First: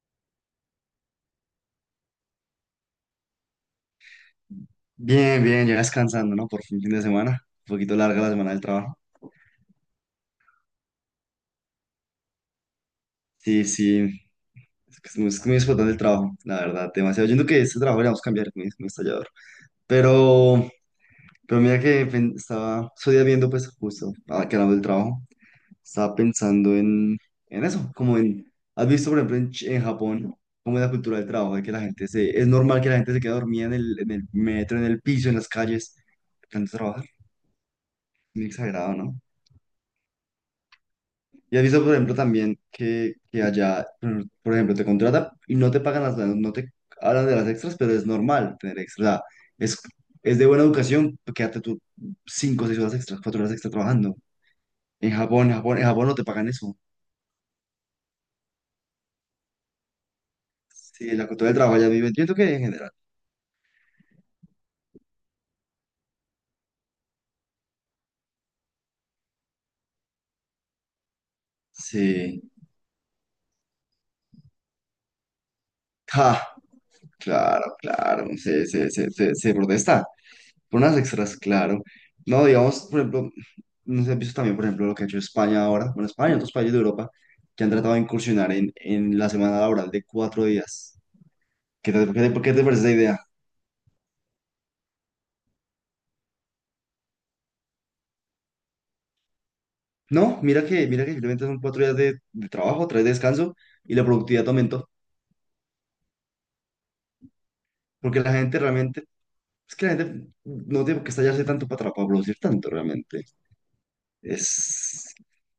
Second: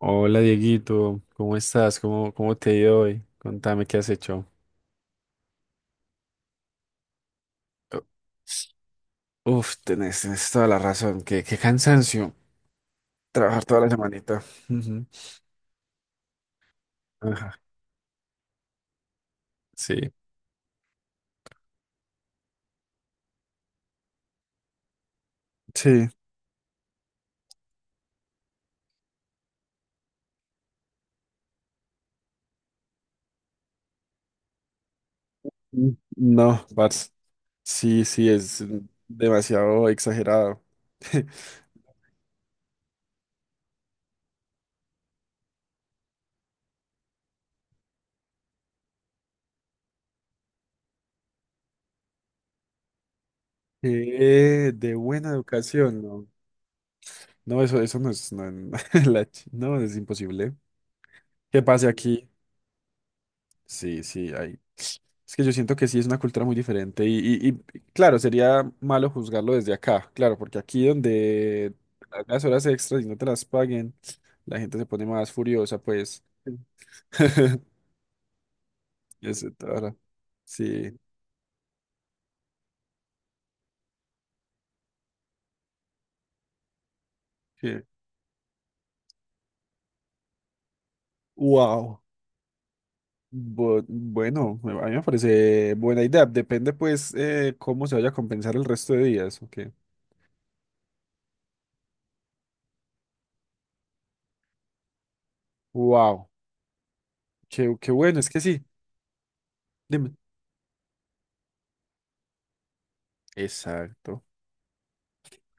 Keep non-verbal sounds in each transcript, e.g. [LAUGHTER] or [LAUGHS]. Hola Dieguito, ¿cómo estás? ¿Cómo te ha ido hoy? Contame qué has hecho. Bien, bien, ya descansando, ¿no? Por fin, fin de semana. Un poquito larga la semana del trabajo. Uf, tenés toda la razón. Qué cansancio trabajar Sí, toda la sí. semanita. Es Ujú. que es muy explotante el trabajo, la verdad, demasiado. Yo entiendo Ajá. que este trabajo le vamos a cambiar, es muy estallador. Sí. Pero, pero mira que estoy viendo, pues justo, ahora que hablamos del trabajo, Sí. estaba pensando en eso, como en, ¿has visto, por ejemplo, en, en Japón, cómo es la cultura del trabajo? De que es normal que la gente se quede dormida en el metro, en el piso, en las Mm, calles, no, tanto trabajar. parce. Sí, sí, Muy es exagerado, ¿no? demasiado exagerado. [LAUGHS] Y has visto, por ejemplo, también que allá, por ejemplo, te contratan y no te pagan no te hablan de las extras, pero es normal tener extras. O sea, es, es de buena educación, pues, quédate tú 5 o 6 horas extras, 4 horas extras trabajando. De En buena Japón, en Japón, en educación, Japón no te no. pagan eso. No, eso no es. No, [LAUGHS] No, es imposible. Sí, la cultura del ¿Qué trabajo allá pasa vive, aquí? entiendo que en general. Sí, sí, hay. Es que yo siento que sí es una cultura muy diferente y, claro, sería malo juzgarlo desde acá, claro, porque aquí donde Sí. las horas extras y no te las paguen, la gente se pone más furiosa, pues. Ja, Sí. [LAUGHS] claro, claro, se, se, se, se, Eso, se tara. protesta por unas Sí. extras, claro. No, digamos, por ejemplo, no sé si has visto también, por ejemplo, lo que ha hecho España ahora, bueno, España y otros países de Europa, que han que- tratado de incursionar en la semana laboral de 4 días. ¿Qué Wow. te, por qué te parece esa idea? Bueno, a mí me parece buena idea. Depende, pues, cómo se vaya a compensar el resto de días. Ok. No, mira que simplemente son cuatro días de trabajo, tres de descanso y la productividad aumentó. Wow. Qué bueno, Porque es la que gente sí. realmente, es que la Dime. gente no tiene por qué estallarse tanto para producir tanto realmente. Exacto. Es,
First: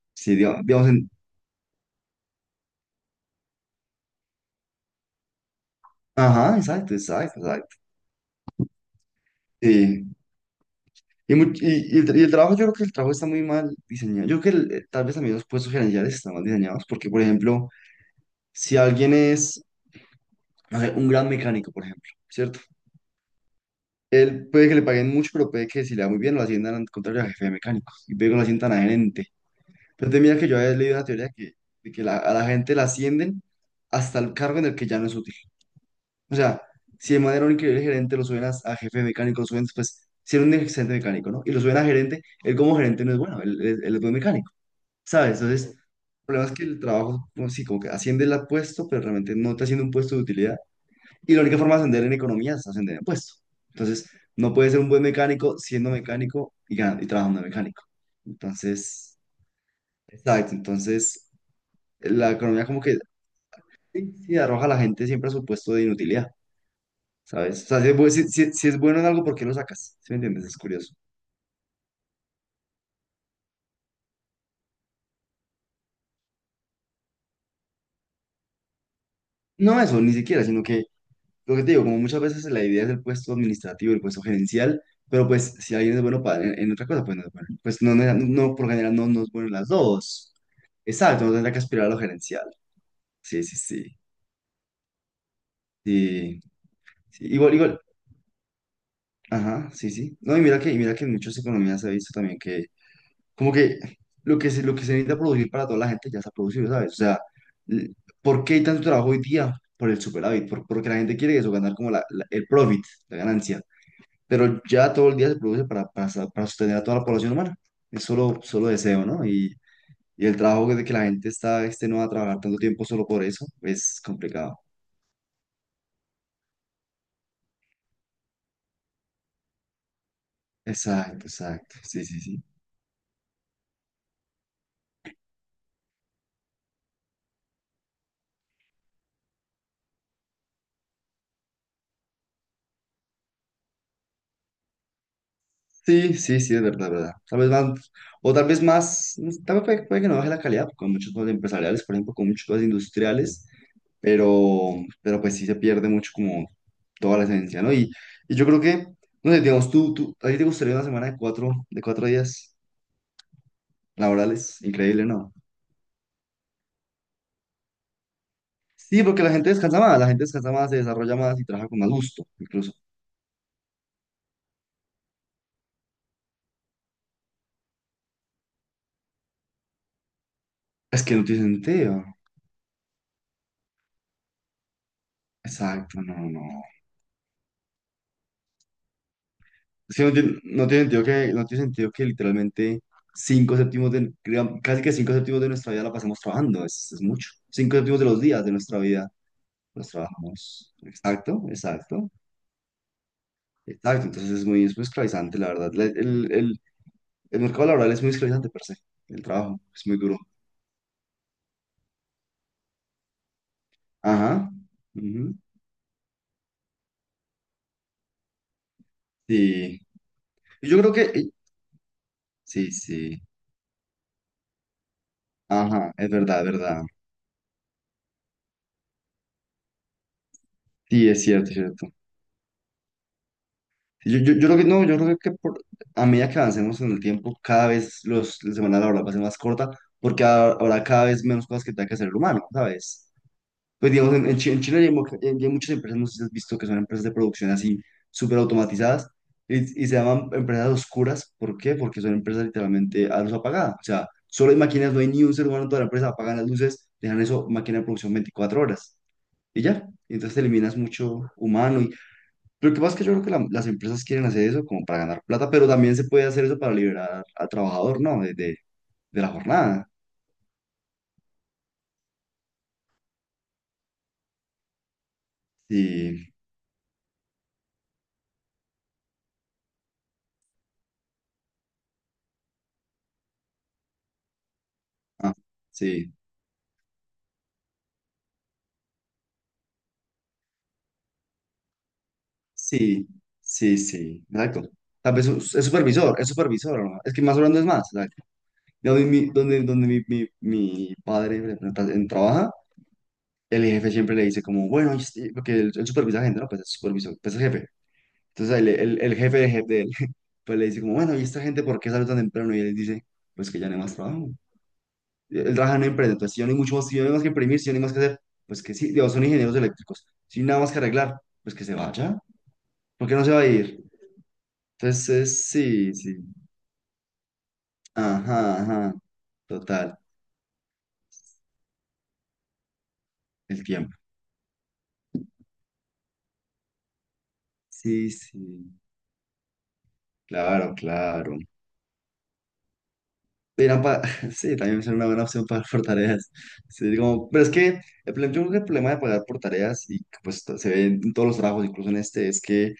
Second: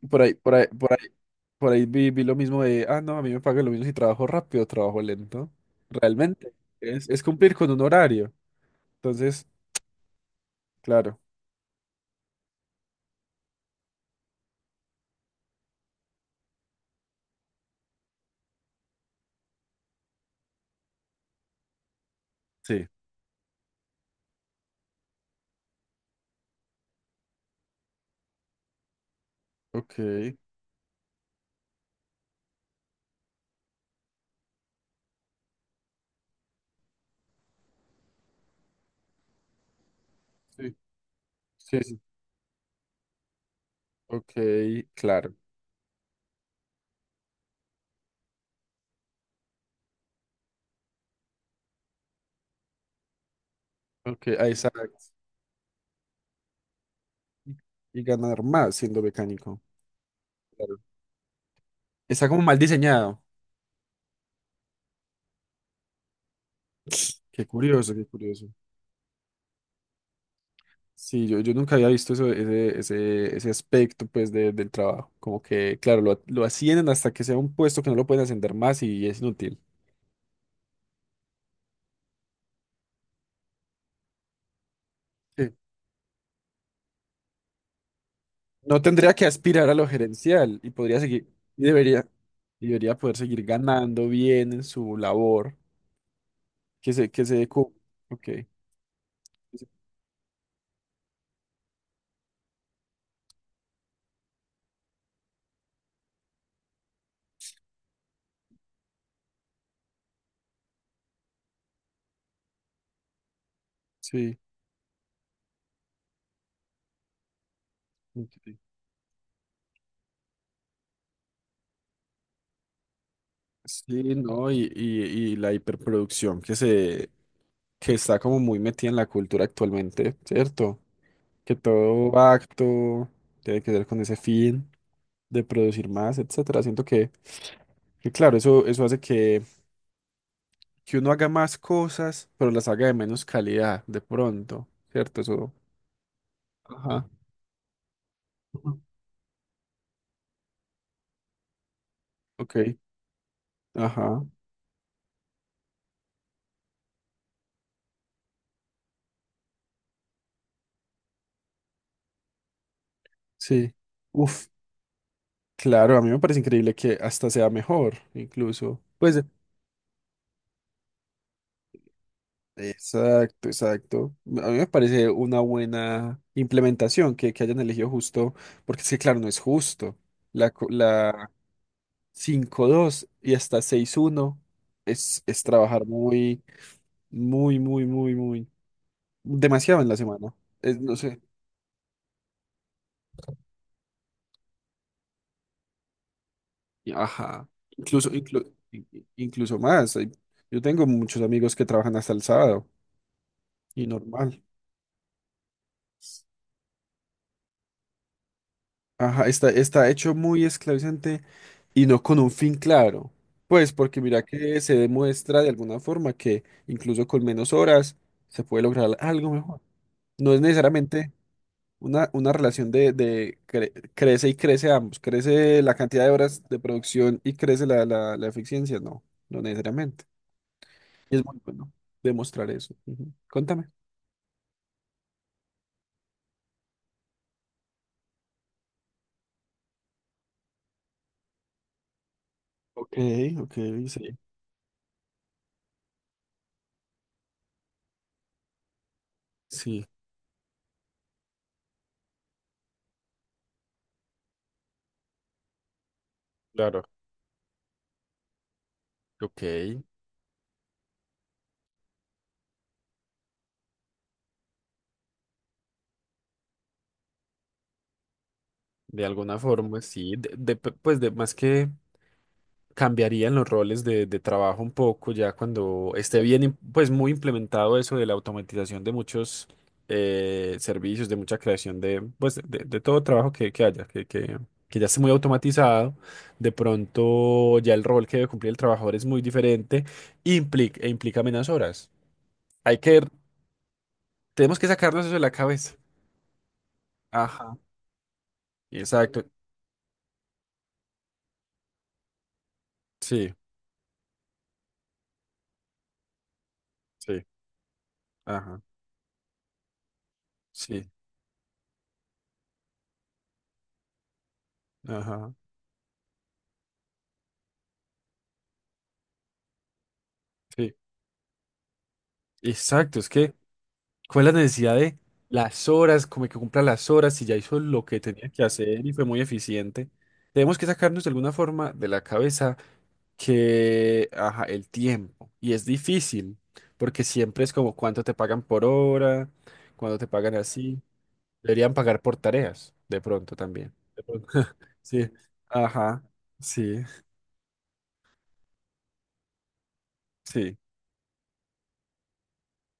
Por ahí, sí, por ahí, digamos, por ahí. Por ahí vi lo mismo de, ah, no, a mí me pagan lo mismo si trabajo rápido o trabajo lento. Realmente, ajá, exacto, es exacto, cumplir con exacto. un horario. Entonces, Sí. claro, Y el trabajo, yo creo que el trabajo está muy mal diseñado. Yo creo que tal vez también los puestos gerenciales están mal diseñados, porque, por ejemplo, si alguien es, no sé, un gran mecánico, por ejemplo, ¿cierto? sí, Él puede que le paguen mucho, pero puede que si le va muy bien lo asciendan al contrario a jefe de mecánico, y luego lo asciendan a gerente. ok, Pero te mira que yo había leído una teoría que, de que a la gente la ascienden hasta el cargo en el que ya no es útil. O sea, si de manera un increíble gerente lo suben a jefe de mecánico, lo suben después, si era un sí, excelente mecánico, ¿no? Y lo suben sí, a sí, gerente, él como gerente no es bueno, él es buen ok, mecánico. claro, ¿Sabes? Entonces, el problema es que el trabajo, como sí, como que asciende el puesto, pero realmente no te asciende un puesto de utilidad. Y la única forma de ascender en economía es ascender en puesto. Entonces, ok, ah, no puedes ser exacto. un buen mecánico siendo mecánico y, ganando, y trabajando de mecánico. Y ganar más siendo Entonces, mecánico. exacto. Claro. Entonces, Está la como mal economía como que diseñado. sí, sí, arroja a la gente siempre a su puesto de inutilidad, Qué ¿sabes? O sea, si curioso, es, qué bu- si- curioso. si- si es bueno en algo, ¿por qué lo sacas? ¿Sí me entiendes? Es curioso. Sí, yo nunca había visto eso, ese aspecto pues del trabajo. Como que, claro, lo ascienden hasta que sea un puesto que no lo pueden ascender más y es inútil. No eso, ni siquiera, sino que lo que te digo, como muchas veces la idea es el puesto administrativo, el puesto gerencial, pero pues si alguien es bueno en otra cosa, pues no es bueno. Pues no, no, no, no, por lo No general no, tendría no que es bueno en las aspirar a lo dos. gerencial y podría Exacto, seguir, no tendrá que y aspirar a lo debería, gerencial. y debería poder seguir Sí, sí, sí. ganando bien en su labor. Sí, que se, sí. que se, Igual, cu- igual. ok, Ajá, sí, sí. No, y mira que en muchas economías se ha visto también como que lo que se necesita producir para toda la gente ya se ha producido, ¿sabes? O sea, l- ¿por qué hay tanto trabajo hoy día? Por el superávit, porque la gente quiere eso, ganar como el profit, la ganancia. sí, Pero ya todo el día se produce para sostener a toda la población humana. Es solo, ok. solo deseo, ¿no? Y el trabajo de que la gente está extenuada a trabajar tanto tiempo solo por eso es Sí, no, complicado. y la hiperproducción que está como muy metida en la cultura actualmente, ¿cierto? Exacto, Que exacto. Sí, todo sí, sí. acto tiene que ver con ese fin de producir más, etcétera. Siento que claro, eso hace que uno haga más cosas, pero las haga de menos calidad, de pronto, ¿cierto? Eso. Sí, sí, sí, es verdad, Ajá. verdad. Tal vez van, o tal vez Ujú. más, tal vez puede que no baje la calidad con muchas cosas empresariales, por ejemplo, con muchas cosas Ok, industriales, ajá, pero, pero pues sí se pierde mucho como toda la esencia, ¿no? Y yo creo que, no sé, digamos, tú, ¿a ti te gustaría una semana de cuatro días sí. Uf, laborales, increíble, ¿no? claro, a mí me parece increíble que hasta sea mejor, incluso. Sí, Pues, porque la gente descansa más, la gente descansa más, se desarrolla más y trabaja con más gusto, incluso. exacto, exacto. A mí me parece una buena implementación que hayan elegido justo, porque es que, claro, no es justo. La, co- Es que no la tiene sentido. cinco dos y hasta seis uno es trabajar Exacto, no, no. muy, muy, muy, muy, muy, demasiado en Es la que no semana. tiene, no Es, tiene no sentido sé. que, no tiene sentido que literalmente cinco séptimos de, digamos, casi que cinco séptimos de nuestra vida la pasemos trabajando, es mucho. Ajá. Cinco séptimos de Incluso, los días inclu- de nuestra in- in- vida incluso los más. Yo trabajamos. tengo muchos Exacto, amigos que trabajan exacto, hasta el sábado y exacto. Entonces normal. es muy esclavizante, la verdad. El mercado laboral es muy esclavizante per se, el Ajá, está, trabajo es está muy hecho duro. muy esclavizante y no con un fin claro. Pues porque mira Ajá. que se Ujú. demuestra de alguna forma que incluso con menos horas se puede lograr algo mejor. Sí, No es yo creo que, necesariamente una relación sí, de, sí, de cre- crece y crece ambos. Crece la ajá, cantidad es de verdad, horas es de verdad. producción y crece la eficiencia. No, no necesariamente. Sí, Es es muy cierto, es bueno cierto. demostrar eso. Ujú. Contame. Sí, yo creo que, no, yo creo que por, a medida que avancemos en el tiempo, cada vez la semana laboral va a ser más corta, porque habrá cada vez menos cosas que tenga que hacer el humano, Ok, ¿sabes? ok, Pues digamos, sí. en, en China ya ya hay muchas empresas, no sé si has visto, que son empresas de producción así, súper automatizadas, y, Sí, y se llaman empresas oscuras, ¿por qué? Porque son empresas literalmente a luz apagada, o sea, solo hay máquinas, no hay ni un ser humano en toda la empresa, apagan las claro, luces, dejan eso, máquina de producción 24 horas. ok. Y ya. Entonces eliminas mucho humano. Y... Pero lo que pasa es que yo creo que las empresas quieren hacer eso como para ganar plata, pero también se puede hacer eso para liberar al trabajador, ¿no? De, de, De de la alguna forma, jornada. sí. Pues de más que cambiarían los roles de trabajo un poco ya cuando esté Sí, bien, pues muy implementado eso de la automatización de muchos servicios, de mucha creación de todo trabajo que haya, que ya esté muy ah, automatizado. sí, De pronto ya el rol que debe cumplir el trabajador es muy diferente e implica menos horas. Hay que sí, sí, sí, Tenemos exacto. que sacarnos eso Tal de vez la es cabeza. supervisor, es supervisor, ¿no? Es que más Ajá. hablando es más. Exacto. Donde Exacto. mi, donde, donde mi, mi, mi padre trabaja, Sí, el jefe siempre le dice como, bueno, porque el supervisor gente, ¿no? Pues es supervisor, sí. pues es jefe. Entonces Ajá. el jefe de jefe, pues le dice Sí. como, bueno, ¿y esta gente por qué sale tan temprano? Y él dice, pues que ya no hay más trabajo. Ajá. Él trabaja en una empresa, entonces si yo no hay mucho más, si yo no hay más que imprimir, si yo no hay más que hacer, pues que sí, digo, son ingenieros eléctricos, si no hay nada más Sí. que arreglar, pues que se vaya, Exacto. ¿por Es qué no se que, va a ir? ¿cuál es la necesidad de Entonces, las sí, horas? sí, Como que cumpla las horas y ya hizo lo que tenía que ajá, hacer y ajá, fue muy eficiente. total, Tenemos que sacarnos de alguna forma de la cabeza el tiempo. que, ajá, el tiempo. Y es difícil, porque siempre es como cuánto Sí, te pagan por sí, hora, cuánto te pagan claro, así. claro. Deberían pagar por tareas, de pronto también. era pa- De pronto. [LAUGHS] Sí, [LAUGHS] también es una Sí. buena opción pagar por Ajá. tareas. Sí. Sí, como... Pero es que el problema, yo creo que el problema de pagar por tareas, y que, pues Sí, se ve en todos los trabajos, incluso en este, es que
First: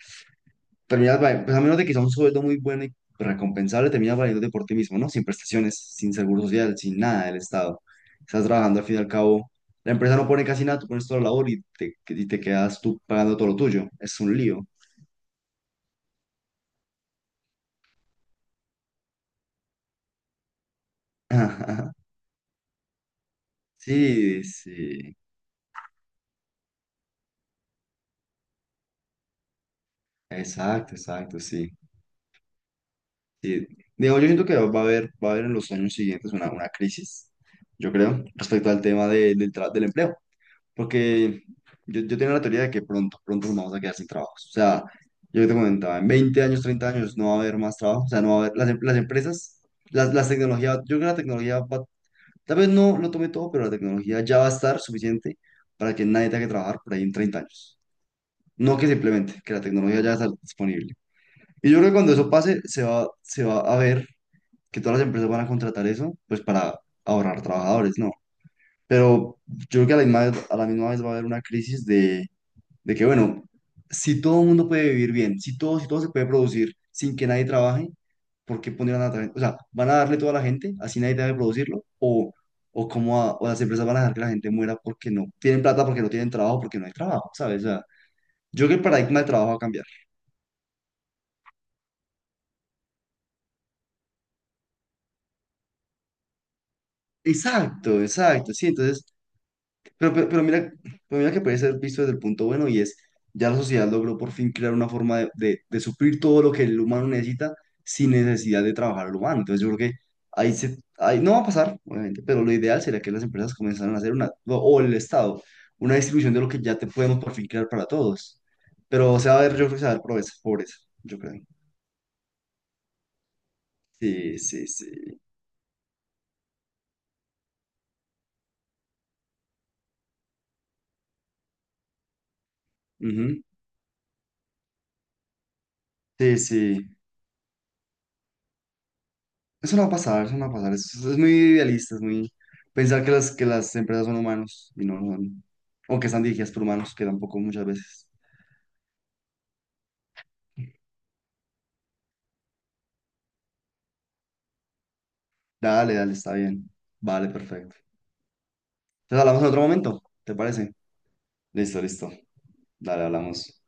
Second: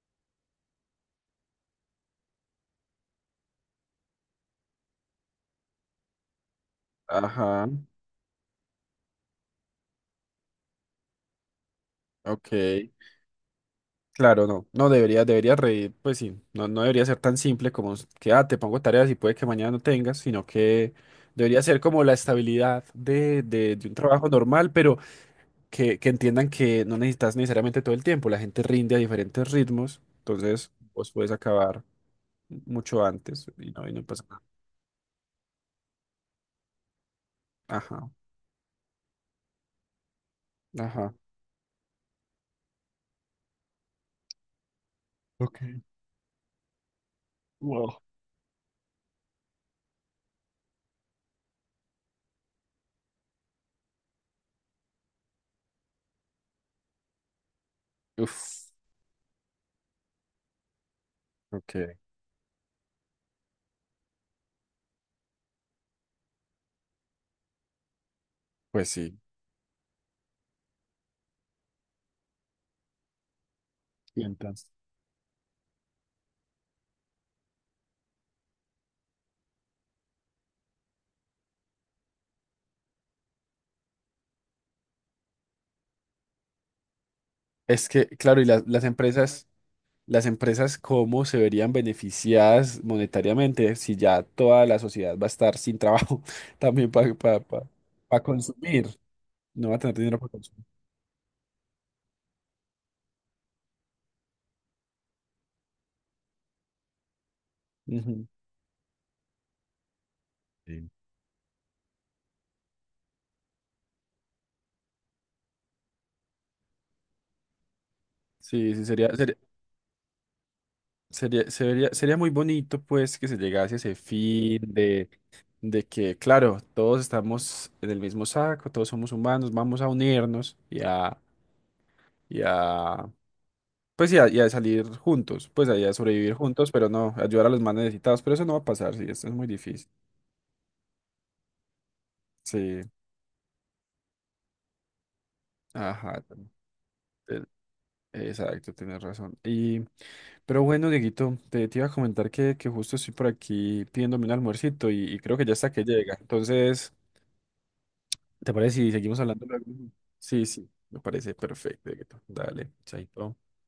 terminas, pues a menos de que sea un sueldo muy bueno y recompensable, terminas valiéndote por ti mismo, ¿no? Sin prestaciones, sin seguro social, sin nada del ajá, Estado. Estás trabajando al fin y al cabo. La empresa no pone casi nada, tú pones toda la labor y te ok, quedas tú pagando todo lo tuyo. Es un claro, lío. no, no debería, reír, pues sí, no, no debería ser tan simple como que, ah, te pongo tareas y puede que mañana no tengas, sino que debería ser [LAUGHS] como la estabilidad de un trabajo Sí, normal, pero sí. que entiendan que no necesitas necesariamente todo el tiempo, la gente rinde a diferentes ritmos, entonces Exacto, vos puedes exacto, sí. acabar mucho antes Sí, y no digamos, pasa yo nada. siento que va a haber en los años siguientes una crisis, yo Ajá, creo, respecto al tema del, del empleo, ajá. porque yo tengo la teoría de que pronto, pronto nos vamos a quedar sin trabajos. O sea, yo te Ok, comentaba, en 20 años, 30 años no va a haber más wow. trabajo, o sea, no va a haber, las empresas, las tecnologías, yo creo que la tecnología va, tal vez no lo tome todo, pero la tecnología ya va a estar suficiente para que nadie tenga que trabajar por ahí en 30 años. Uf, No que simplemente, que la tecnología ya va a estar disponible. Y yo creo que ok, cuando eso pase, se va a ver que todas las empresas van a contratar eso, pues para ahorrar trabajadores, ¿no? pues sí. Pero yo creo que a la misma vez va a haber una crisis de que, bueno, si y todo el mundo entonces puede vivir bien, si todo se puede producir sin que nadie trabaje, ¿por qué pondrían a trabajar? O sea, ¿van a darle todo a la gente, así nadie debe producirlo? Cómo o las empresas van a dejar que la gente muera porque no tienen plata, porque no tienen trabajo, porque no hay trabajo? ¿Sabes? O sea, Es que, claro, y las, yo creo que el las paradigma de empresas... trabajo va a cambiar. Las empresas cómo se verían beneficiadas monetariamente si ya toda la sociedad va a estar sin trabajo [LAUGHS] también para Exacto, exacto, sí, consumir, entonces. no va a tener Pero, dinero pero, para pero consumir. mira, pero mira que puede ser visto desde el punto bueno y es, ya la sociedad logró por fin crear una forma de suplir todo lo que el humano necesita sin Ujú. necesidad de trabajar al humano. Entonces yo creo que ahí, se, Sí. ahí no va a pasar, obviamente, pero lo ideal sería que las empresas comenzaran a hacer una, o el Estado, una distribución de lo que ya te podemos por fin crear para todos. Sí, sí, sería, Pero se sería, va a ver, yo creo que se va a ver pobreza, pobreza, yo creo. sería, sería, sería muy bonito pues que se llegase a ese Sí, fin sí, de, sí. de que, claro, todos estamos en el mismo saco, todos somos humanos, vamos a unirnos y a, Ujú. pues y a salir juntos, pues y a sobrevivir Sí, juntos, pero sí. no, ayudar a los más necesitados, pero eso no va a pasar, sí, esto es muy Eso no va difícil. a pasar, eso no va a pasar. Es muy idealista, es muy Sí, pensar que que las empresas son humanos y no lo son. O que ajá, están dirigidas por humanos, que tampoco te- muchas veces. exacto, tienes razón. Pero bueno, Dieguito, te iba a comentar que justo estoy por aquí pidiéndome un almuercito y creo que ya está que Dale, dale, llega. está bien. Entonces, Vale, perfecto. ¿te parece si seguimos Entonces hablamos hablando en otro luego? momento, ¿te Sí, sí, parece? me parece Listo, perfecto, listo. Dieguito. Dale, Dale, chaito. hablamos.